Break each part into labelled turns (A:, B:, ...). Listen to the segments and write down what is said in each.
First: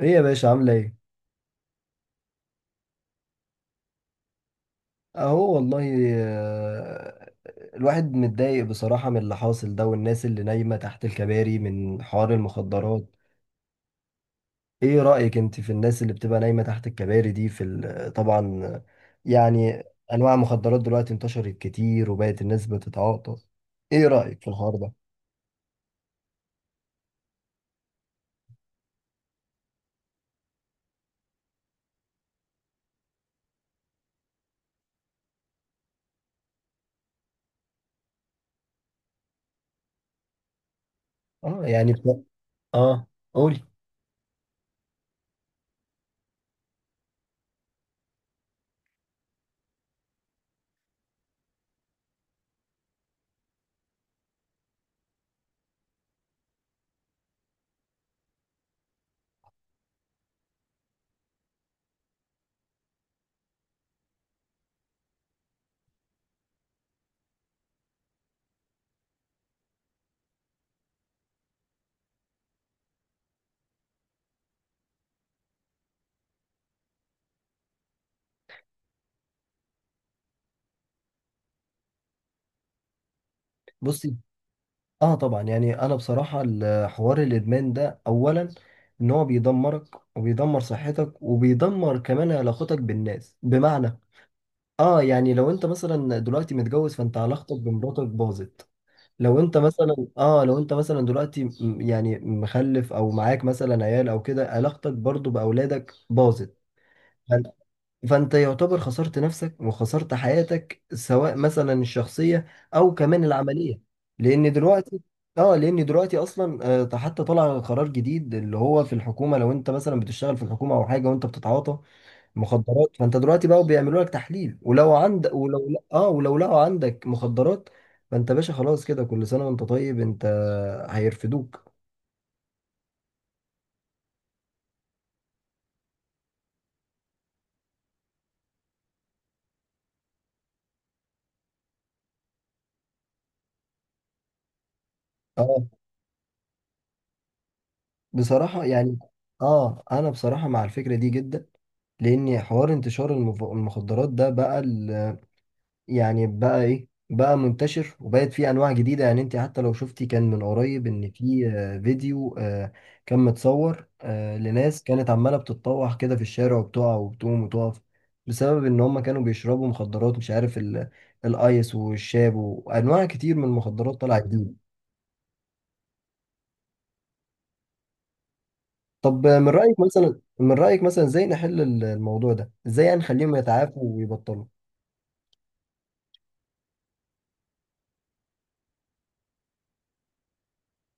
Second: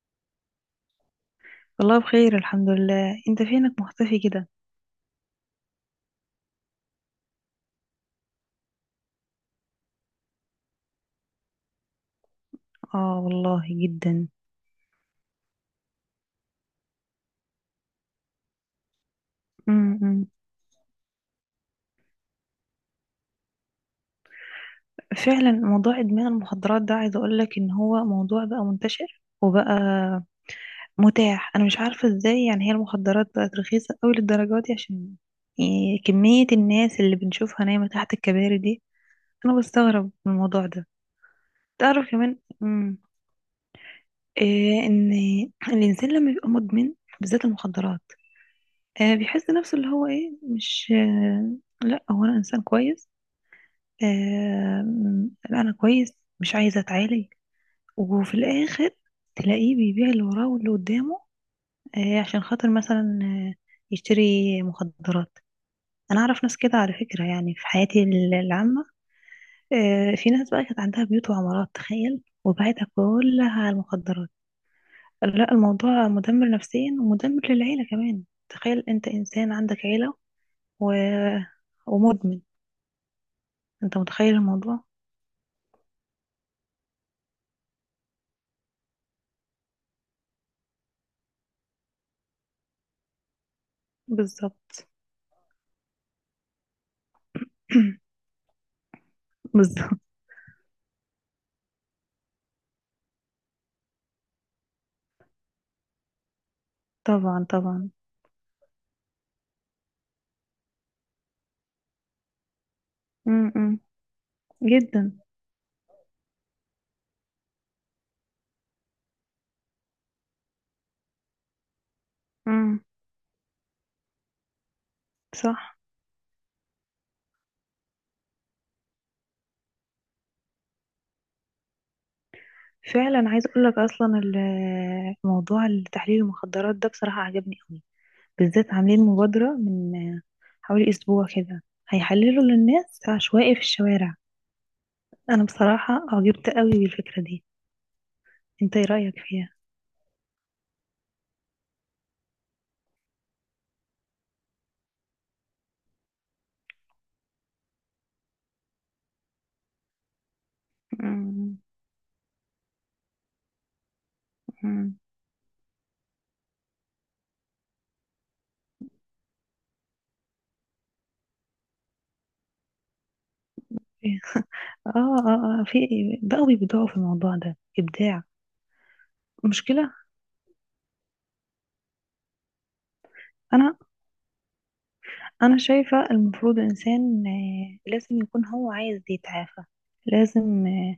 A: ايه يا باشا عاملة ايه؟
B: والله بخير، الحمد لله. انت فينك مختفي كده؟
A: اهو والله. آه، الواحد متضايق بصراحة من اللي حاصل ده والناس اللي نايمة تحت الكباري من حوار المخدرات.
B: اه والله جدا.
A: ايه رأيك انت في الناس اللي بتبقى نايمة تحت الكباري دي في طبعا. يعني
B: امم.
A: انواع المخدرات دلوقتي انتشرت كتير وبقت الناس بتتعاطى. ايه رأيك في الحوار ده؟
B: فعلا موضوع ادمان المخدرات ده، عايز اقول لك ان هو موضوع بقى منتشر وبقى متاح. انا مش عارفه ازاي، يعني هي المخدرات بقت رخيصه قوي للدرجه دي، عشان يعني كميه الناس اللي بنشوفها نايمه تحت الكباري دي. انا بستغرب من الموضوع ده.
A: اه يعني
B: تعرف كمان،
A: اه قولي.
B: إيه؟ ان الانسان لما بيبقى مدمن، بالذات المخدرات، بيحس نفسه اللي هو ايه، مش لا، هو انا انسان كويس، انا كويس، مش عايزه اتعالج. وفي الاخر تلاقيه بيبيع اللي وراه واللي قدامه، عشان خاطر مثلا يشتري مخدرات. انا اعرف ناس كده على فكره، يعني في حياتي العامه، في ناس بقى كانت عندها بيوت وعمارات، تخيل، وبعتها كلها على المخدرات. لا، الموضوع مدمر نفسيا، ومدمر للعيله كمان. تخيل انت انسان عندك عيله و... ومدمن. انت
A: بصي،
B: متخيل الموضوع؟
A: اه طبعا، يعني انا بصراحة حوار الادمان ده اولا ان هو بيدمرك وبيدمر صحتك وبيدمر كمان علاقتك بالناس، بمعنى
B: بالظبط.
A: اه، يعني لو انت مثلا دلوقتي متجوز فانت علاقتك بمراتك باظت. لو انت
B: بالظبط.
A: مثلا اه، لو انت مثلا دلوقتي يعني مخلف او معاك مثلا عيال او كده، علاقتك برضو باولادك باظت.
B: طبعا طبعا.
A: فانت يعتبر خسرت نفسك وخسرت حياتك، سواء مثلا الشخصية او كمان
B: امم.
A: العملية. لان دلوقتي
B: جدا.
A: اه، لان دلوقتي اصلا حتى طلع قرار جديد اللي هو في الحكومة، لو انت مثلا بتشتغل في الحكومة او حاجة وانت بتتعاطى
B: امم.
A: مخدرات فانت دلوقتي بقى بيعملوا لك تحليل، ولو عند ولو
B: صح.
A: اه ولو لقوا عندك مخدرات فانت باشا خلاص كده، كل سنة وانت طيب، انت هيرفدوك.
B: فعلا، عايز اقول لك اصلا موضوع تحليل المخدرات ده بصراحة عجبني قوي. بالذات عاملين مبادرة من حوالي اسبوع كده، هيحللوا للناس عشوائي في الشوارع. انا
A: اه
B: بصراحة اعجبت قوي بالفكرة دي.
A: بصراحة
B: انت ايه
A: يعني،
B: رأيك فيها؟
A: اه انا بصراحة مع الفكرة دي جدا، لان حوار انتشار المخدرات ده بقى يعني بقى ايه، بقى منتشر وبقت فيه انواع جديده. يعني انت حتى لو شفتي كان من قريب ان في
B: امم،
A: فيديو كان متصور لناس
B: امم.
A: كانت عماله بتتطوح كده في الشارع وبتقع وبتقوم وتقف بسبب ان هم كانوا بيشربوا مخدرات، مش عارف الايس والشاب وانواع كتير من المخدرات طالعه جديد.
B: اه، اه، في. بقوا بيبدعوا في الموضوع ده ابداع.
A: طب من رايك
B: مشكلة.
A: مثلا من رايك مثلا ازاي نحل الموضوع ده، ازاي يعني نخليهم
B: انا
A: يتعافوا ويبطلوا.
B: انا شايفة المفروض الانسان لازم يكون هو عايز يتعافى. لازم آه،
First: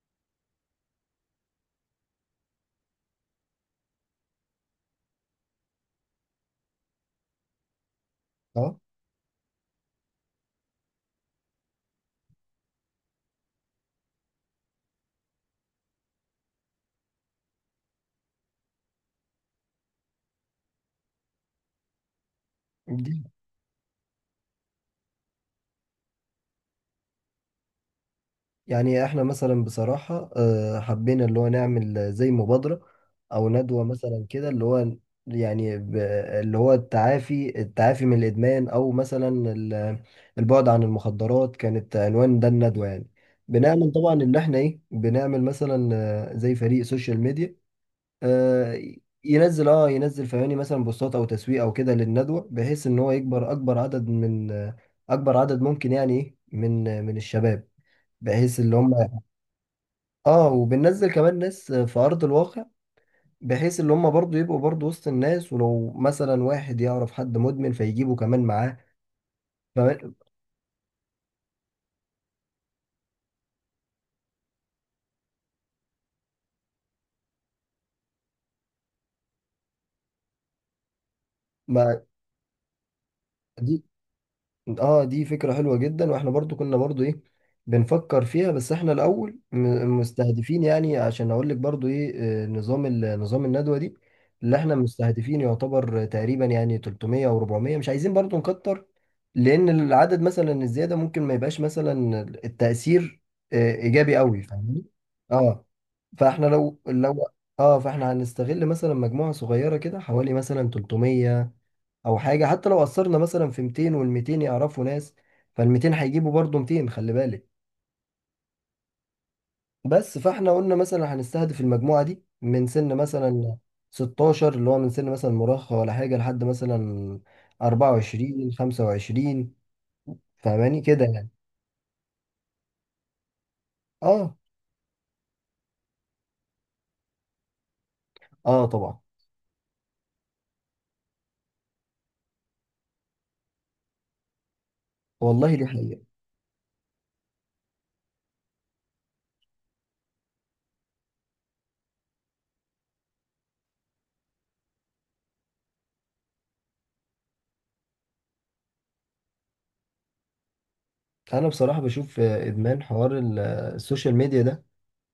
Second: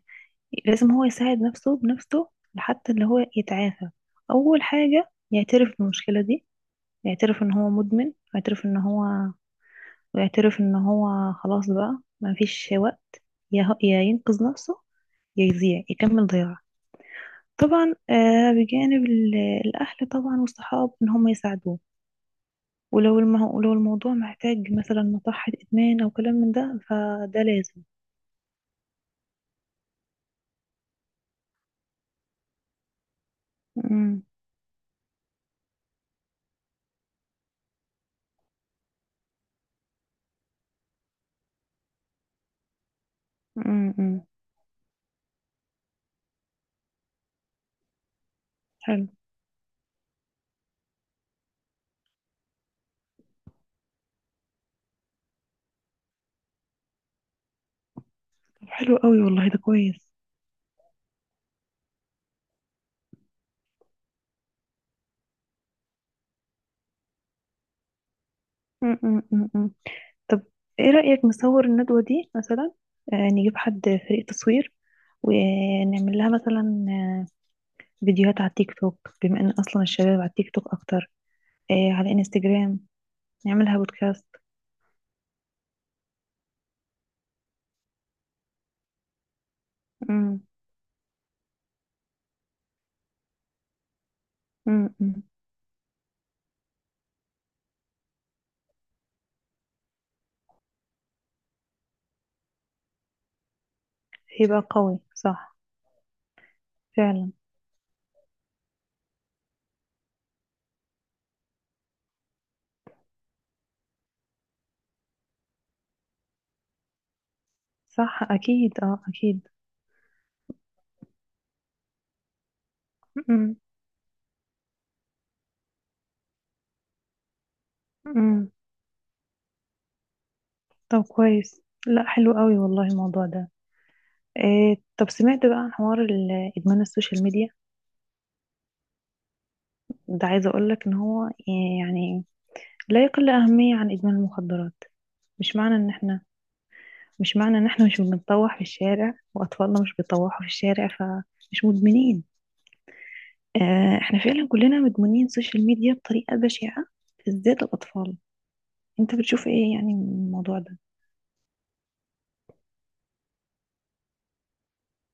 B: لازم هو يساعد نفسه بنفسه لحتى اللي هو يتعافى. اول حاجة يعترف بالمشكلة دي، يعترف ان هو مدمن،
A: اه
B: ويعترف ان هو خلاص بقى ما فيش وقت. يا ينقذ نفسه، يا يضيع يكمل ضياع. طبعا، بجانب الاهل طبعا والصحاب، ان هم يساعدوه. ولو الموضوع محتاج مثلا مصحة إدمان أو كلام من ده، فده لازم.
A: يعني احنا مثلا بصراحة حبينا اللي هو نعمل زي مبادرة او ندوة
B: أمم،
A: مثلا كده، اللي هو يعني اللي هو التعافي من الادمان، او مثلا البعد عن المخدرات، كانت عنوان ده الندوة. يعني بنعمل
B: أمم،
A: طبعا
B: أمم.
A: ان احنا ايه، بنعمل مثلا زي فريق سوشيال ميديا آه،
B: حلو.
A: ينزل اه، ينزل فهماني مثلا بوستات او تسويق او كده للندوة، بحيث ان هو يكبر اكبر عدد من اكبر عدد ممكن يعني ايه من من الشباب، بحيث
B: طب
A: اللي هم
B: حلو قوي والله، ده كويس.
A: اه، وبننزل كمان ناس في ارض الواقع، بحيث ان هم برضو يبقوا برضو وسط الناس، ولو مثلا واحد يعرف حد مدمن فيجيبه كمان معاه.
B: أمم، أمم، أمم، أمم.
A: فما-
B: طب إيه رأيك نصور الندوة دي مثلا، نجيب حد، فريق تصوير، ونعمل لها مثلا فيديوهات على التيك توك، بما إن أصلا الشباب على التيك توك أكتر،
A: ما
B: على إنستجرام، نعملها
A: دي
B: بودكاست.
A: اه، دي فكرة حلوة جدا، واحنا برضو كنا برضو ايه، بنفكر فيها، بس احنا الاول
B: أمم،
A: مستهدفين يعني عشان اقول لك برضو ايه، نظام نظام الندوة دي اللي احنا
B: أمم، أمم.
A: مستهدفين يعتبر تقريبا يعني 300 او 400، مش عايزين برضو نكتر، لان العدد مثلا الزيادة ممكن ما يبقاش مثلا التأثير ايجابي قوي،
B: هيبقى
A: فاهمني.
B: قوي صح.
A: اه فاحنا لو
B: فعلا.
A: اه، فاحنا هنستغل مثلا مجموعة صغيرة كده، حوالي مثلا 300 او حاجه، حتى لو قصرنا مثلا في 200 وال 200 يعرفوا ناس فال 200 هيجيبوا برضه 200، خلي بالك.
B: صح أكيد، أه، أكيد.
A: بس فاحنا قلنا مثلا هنستهدف المجموعه دي من سن مثلا
B: أمم،
A: 16، اللي هو من سن مثلا مراهقه ولا حاجه، لحد مثلا
B: أمم.
A: 24 25. فاهماني
B: طب
A: كده يعني.
B: كويس، لا حلو قوي والله، الموضوع ده
A: اه
B: إيه. طب سمعت بقى عن حوار ادمان السوشيال ميديا
A: اه طبعا.
B: ده؟ عايزه اقول لك ان هو يعني لا يقل اهميه عن ادمان المخدرات.
A: والله
B: مش
A: دي
B: معنى ان
A: حقيقه.
B: احنا مش معنى ان احنا مش بنطوح في الشارع، واطفالنا مش بيطوحوا في الشارع، فمش مدمنين. احنا فعلا كلنا مدمنين سوشيال ميديا بطريقه بشعه، بالذات الاطفال. انت بتشوف ايه يعني من الموضوع ده؟
A: انا بصراحه بشوف ادمان حوار السوشيال ميديا ده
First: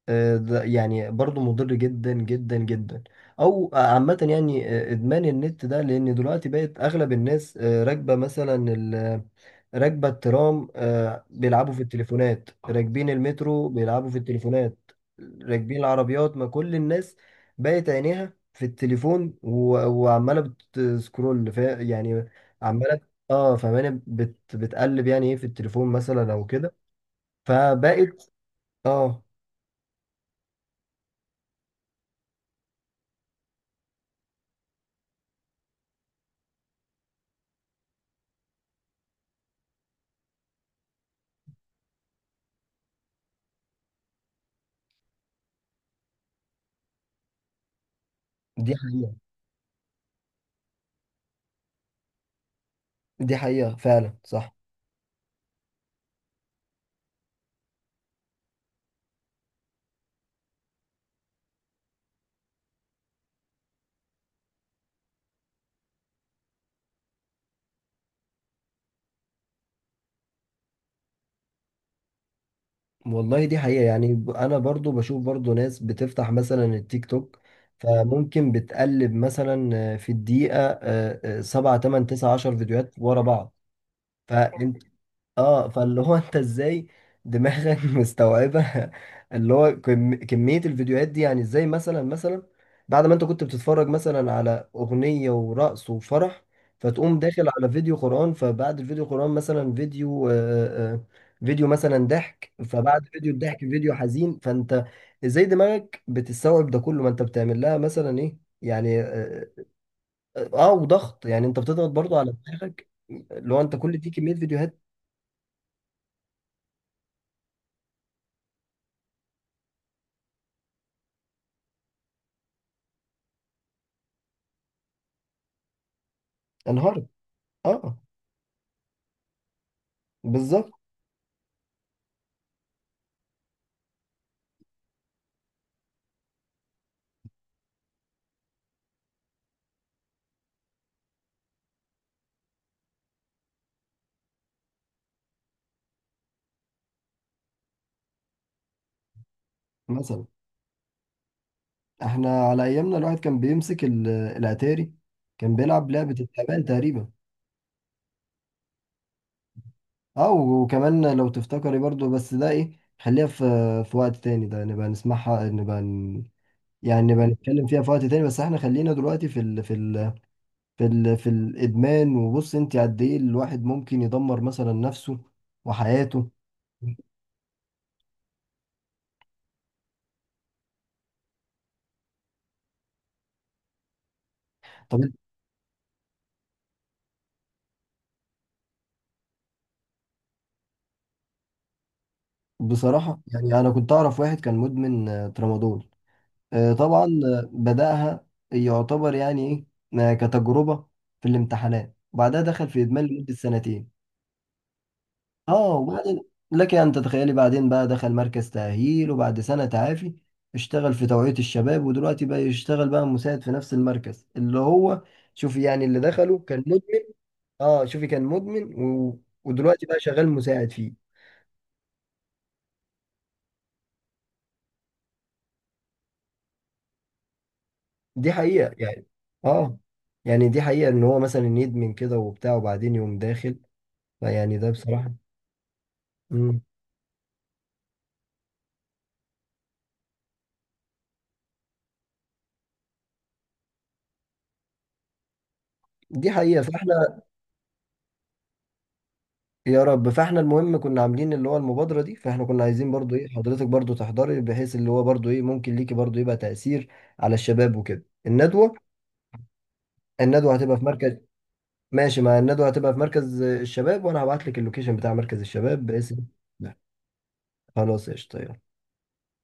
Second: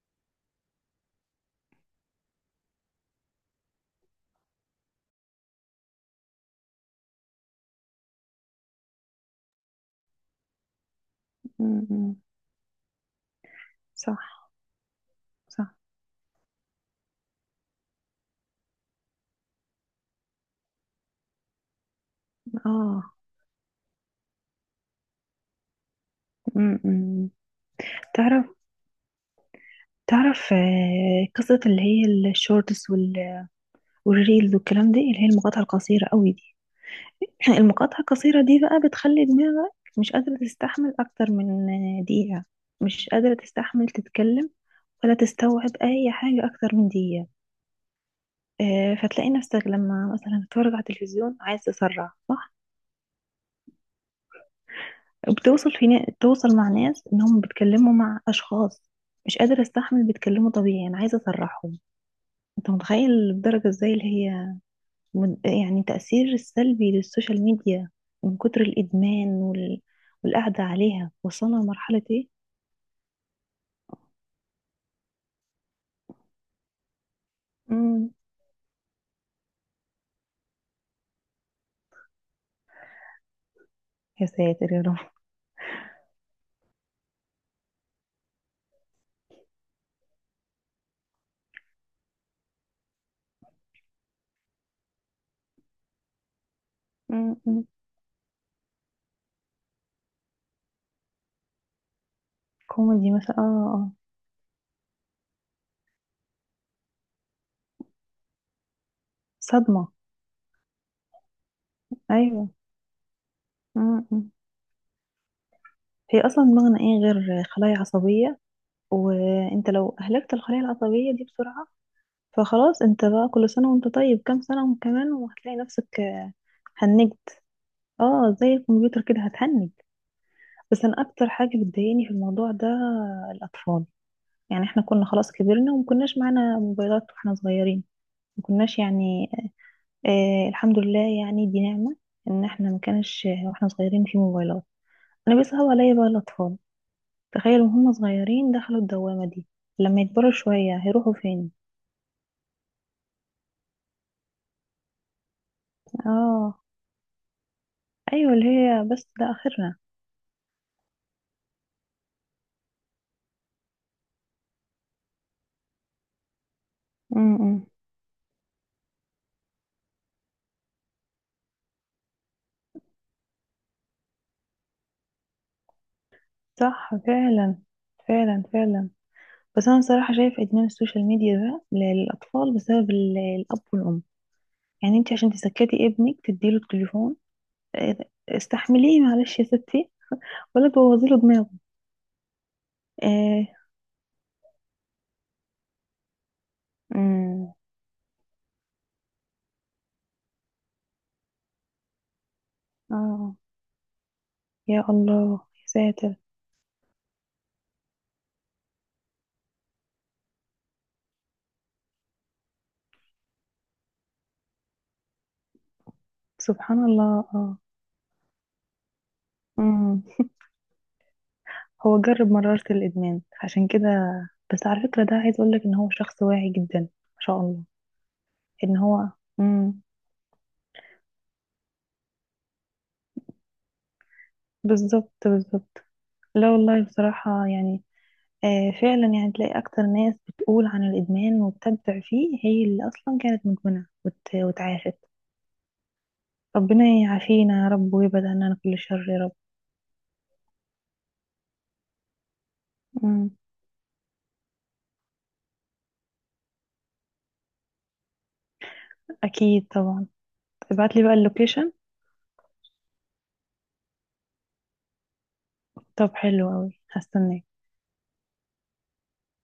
A: آه، ده يعني برضو مضر جدا جدا جدا، او عامة يعني ادمان النت ده. لان دلوقتي بقت اغلب الناس راكبة مثلا راكبة الترام، بيلعبوا في
B: م.
A: التليفونات، راكبين المترو بيلعبوا في
B: صح.
A: التليفونات،
B: صح
A: راكبين العربيات، ما كل الناس بقت عينيها في التليفون وعمالة بتسكرول يعني عمالة
B: اه.
A: اه، فماني بت، بتقلب يعني ايه في التليفون مثلا او كده
B: م- م.
A: فبقت
B: تعرف
A: اه.
B: تعرف قصة اللي هي الشورتس والريلز والكلام دي، اللي هي المقاطعة القصيرة قوي دي. المقاطعة القصيرة دي بقى بتخلي دماغك مش قادرة تستحمل أكتر من دقيقة، مش قادرة تستحمل تتكلم، ولا تستوعب أي حاجة أكتر من دقيقة.
A: دي حقيقة،
B: فتلاقي نفسك لما مثلا تتفرج على التلفزيون، عايز تسرع، صح؟
A: دي حقيقة فعلا صح.
B: توصل مع ناس إنهم بيتكلموا مع أشخاص، مش قادرة استحمل بيتكلموا طبيعي، أنا عايزة أسرحهم. أنت متخيل الدرجة إزاي اللي هي يعني تأثير السلبي للسوشيال ميديا، من كتر الإدمان والقعدة عليها وصلنا لمرحلة إيه؟
A: والله دي حقيقة يعني أنا برضو بشوف برضو ناس بتفتح مثلا التيك توك
B: مم.
A: فممكن بتقلب مثلا في الدقيقة سبعة تمن تسعة عشر فيديوهات ورا بعض
B: يا ساتر يا
A: فأنت
B: رب.
A: اه، فاللي هو انت ازاي دماغك مستوعبة اللي هو كمية الفيديوهات دي يعني ازاي مثلا، مثلا بعد ما انت كنت بتتفرج مثلا على اغنية ورقص وفرح فتقوم
B: مم.
A: داخل
B: مم.
A: على فيديو قرآن، فبعد الفيديو قرآن مثلا فيديو فيديو مثلا ضحك، فبعد
B: كوميدي
A: فيديو
B: مثلا.
A: الضحك فيديو حزين، فانت ازاي دماغك بتستوعب ده كله؟ ما انت بتعمل لها مثلا ايه يعني، اه
B: صدمة.
A: وضغط، يعني انت بتضغط برضو على
B: أيوة.
A: دماغك اللي هو انت كل
B: مم.
A: دي
B: مم.
A: كمية فيديوهات.
B: هي أصلا دماغنا إيه غير خلايا عصبية، وأنت لو أهلكت الخلايا العصبية دي بسرعة، فخلاص. أنت بقى كل سنة وأنت طيب، كام سنة كمان وهتلاقي نفسك
A: انهارت
B: هنجت.
A: اه،
B: زي الكمبيوتر كده هتهنج.
A: بالظبط.
B: بس أنا أكتر حاجة بتضايقني في الموضوع ده الأطفال. يعني احنا كنا خلاص كبرنا وما كناش معانا موبايلات واحنا صغيرين، ما كناش يعني، الحمد لله، يعني دي نعمة ان احنا ما كانش واحنا صغيرين في موبايلات. انا بيصعب عليا بقى الاطفال، تخيلوا وهم صغيرين دخلوا الدوامة دي، لما
A: مثلا
B: يكبروا شوية هيروحوا فين؟
A: احنا على ايامنا الواحد كان بيمسك الاتاري، كان بيلعب لعبة
B: اه،
A: التعبان تقريبا.
B: ايوه، اللي هي بس ده اخرنا.
A: اه، وكمان لو تفتكري برضو، بس ده ايه، خليها في في وقت تاني، ده نبقى نسمعها نبقى يعني نبقى نتكلم
B: امم.
A: فيها في وقت تاني، بس احنا خلينا دلوقتي في الادمان. وبص انت قد ايه الواحد ممكن يدمر مثلا نفسه وحياته.
B: صح، فعلا فعلا فعلا. بس انا صراحة شايف ادمان السوشيال ميديا ده للاطفال بسبب الاب والام. يعني
A: طب
B: انت عشان تسكتي ابنك تديله التليفون، آه، استحمليه معلش يا ستي، ولا تبوظي له دماغه.
A: بصراحة
B: آه.
A: يعني انا كنت اعرف واحد كان مدمن ترامادول. طبعا
B: امم.
A: بدأها يعتبر يعني ايه، كتجربة في الامتحانات، وبعدها دخل في إدمان لمدة
B: اه.
A: سنتين.
B: يا الله يا
A: اه
B: ساتر.
A: وبعدين لك أن تتخيلي، بعدين بقى دخل مركز تأهيل وبعد سنة تعافي اشتغل في توعية الشباب، ودلوقتي بقى يشتغل بقى مساعد في نفس المركز اللي هو، شوفي يعني اللي دخله كان
B: سبحان
A: مدمن،
B: الله اه.
A: اه شوفي كان مدمن ودلوقتي بقى
B: امم.
A: شغال مساعد فيه.
B: هو جرب مرارة الإدمان عشان كده، بس على فكرة ده عايز أقولك إن هو شخص واعي جدا ما شاء الله،
A: دي حقيقة
B: إن
A: يعني
B: هو.
A: اه،
B: امم.
A: يعني دي حقيقة ان هو مثلا يدمن كده وبتاع وبعدين يقوم داخل، فيعني ده
B: بالظبط
A: بصراحة،
B: بالظبط. لا
A: مم.
B: والله بصراحة يعني، فعلا يعني تلاقي أكتر ناس بتقول عن الإدمان وبتبدع فيه هي اللي أصلا كانت مدمنة وتعافت.
A: دي حقيقة،
B: ربنا
A: فاحنا
B: يعافينا يا رب، ويبعد عننا كل شر يا رب.
A: يا رب. فاحنا المهم كنا عاملين اللي هو المبادرة دي، فاحنا كنا عايزين برضو ايه
B: مم.
A: حضرتك برضو تحضري، بحيث اللي هو برضو ايه ممكن ليكي برضو يبقى تأثير على الشباب وكده الندوة.
B: اكيد طبعا.
A: الندوة هتبقى في
B: ابعت لي بقى
A: مركز.
B: اللوكيشن.
A: ماشي، مع الندوة هتبقى في مركز الشباب، وانا هبعت لك اللوكيشن بتاع مركز الشباب
B: طب
A: باسم.
B: حلو قوي هستناك.
A: خلاص قشطة يلا.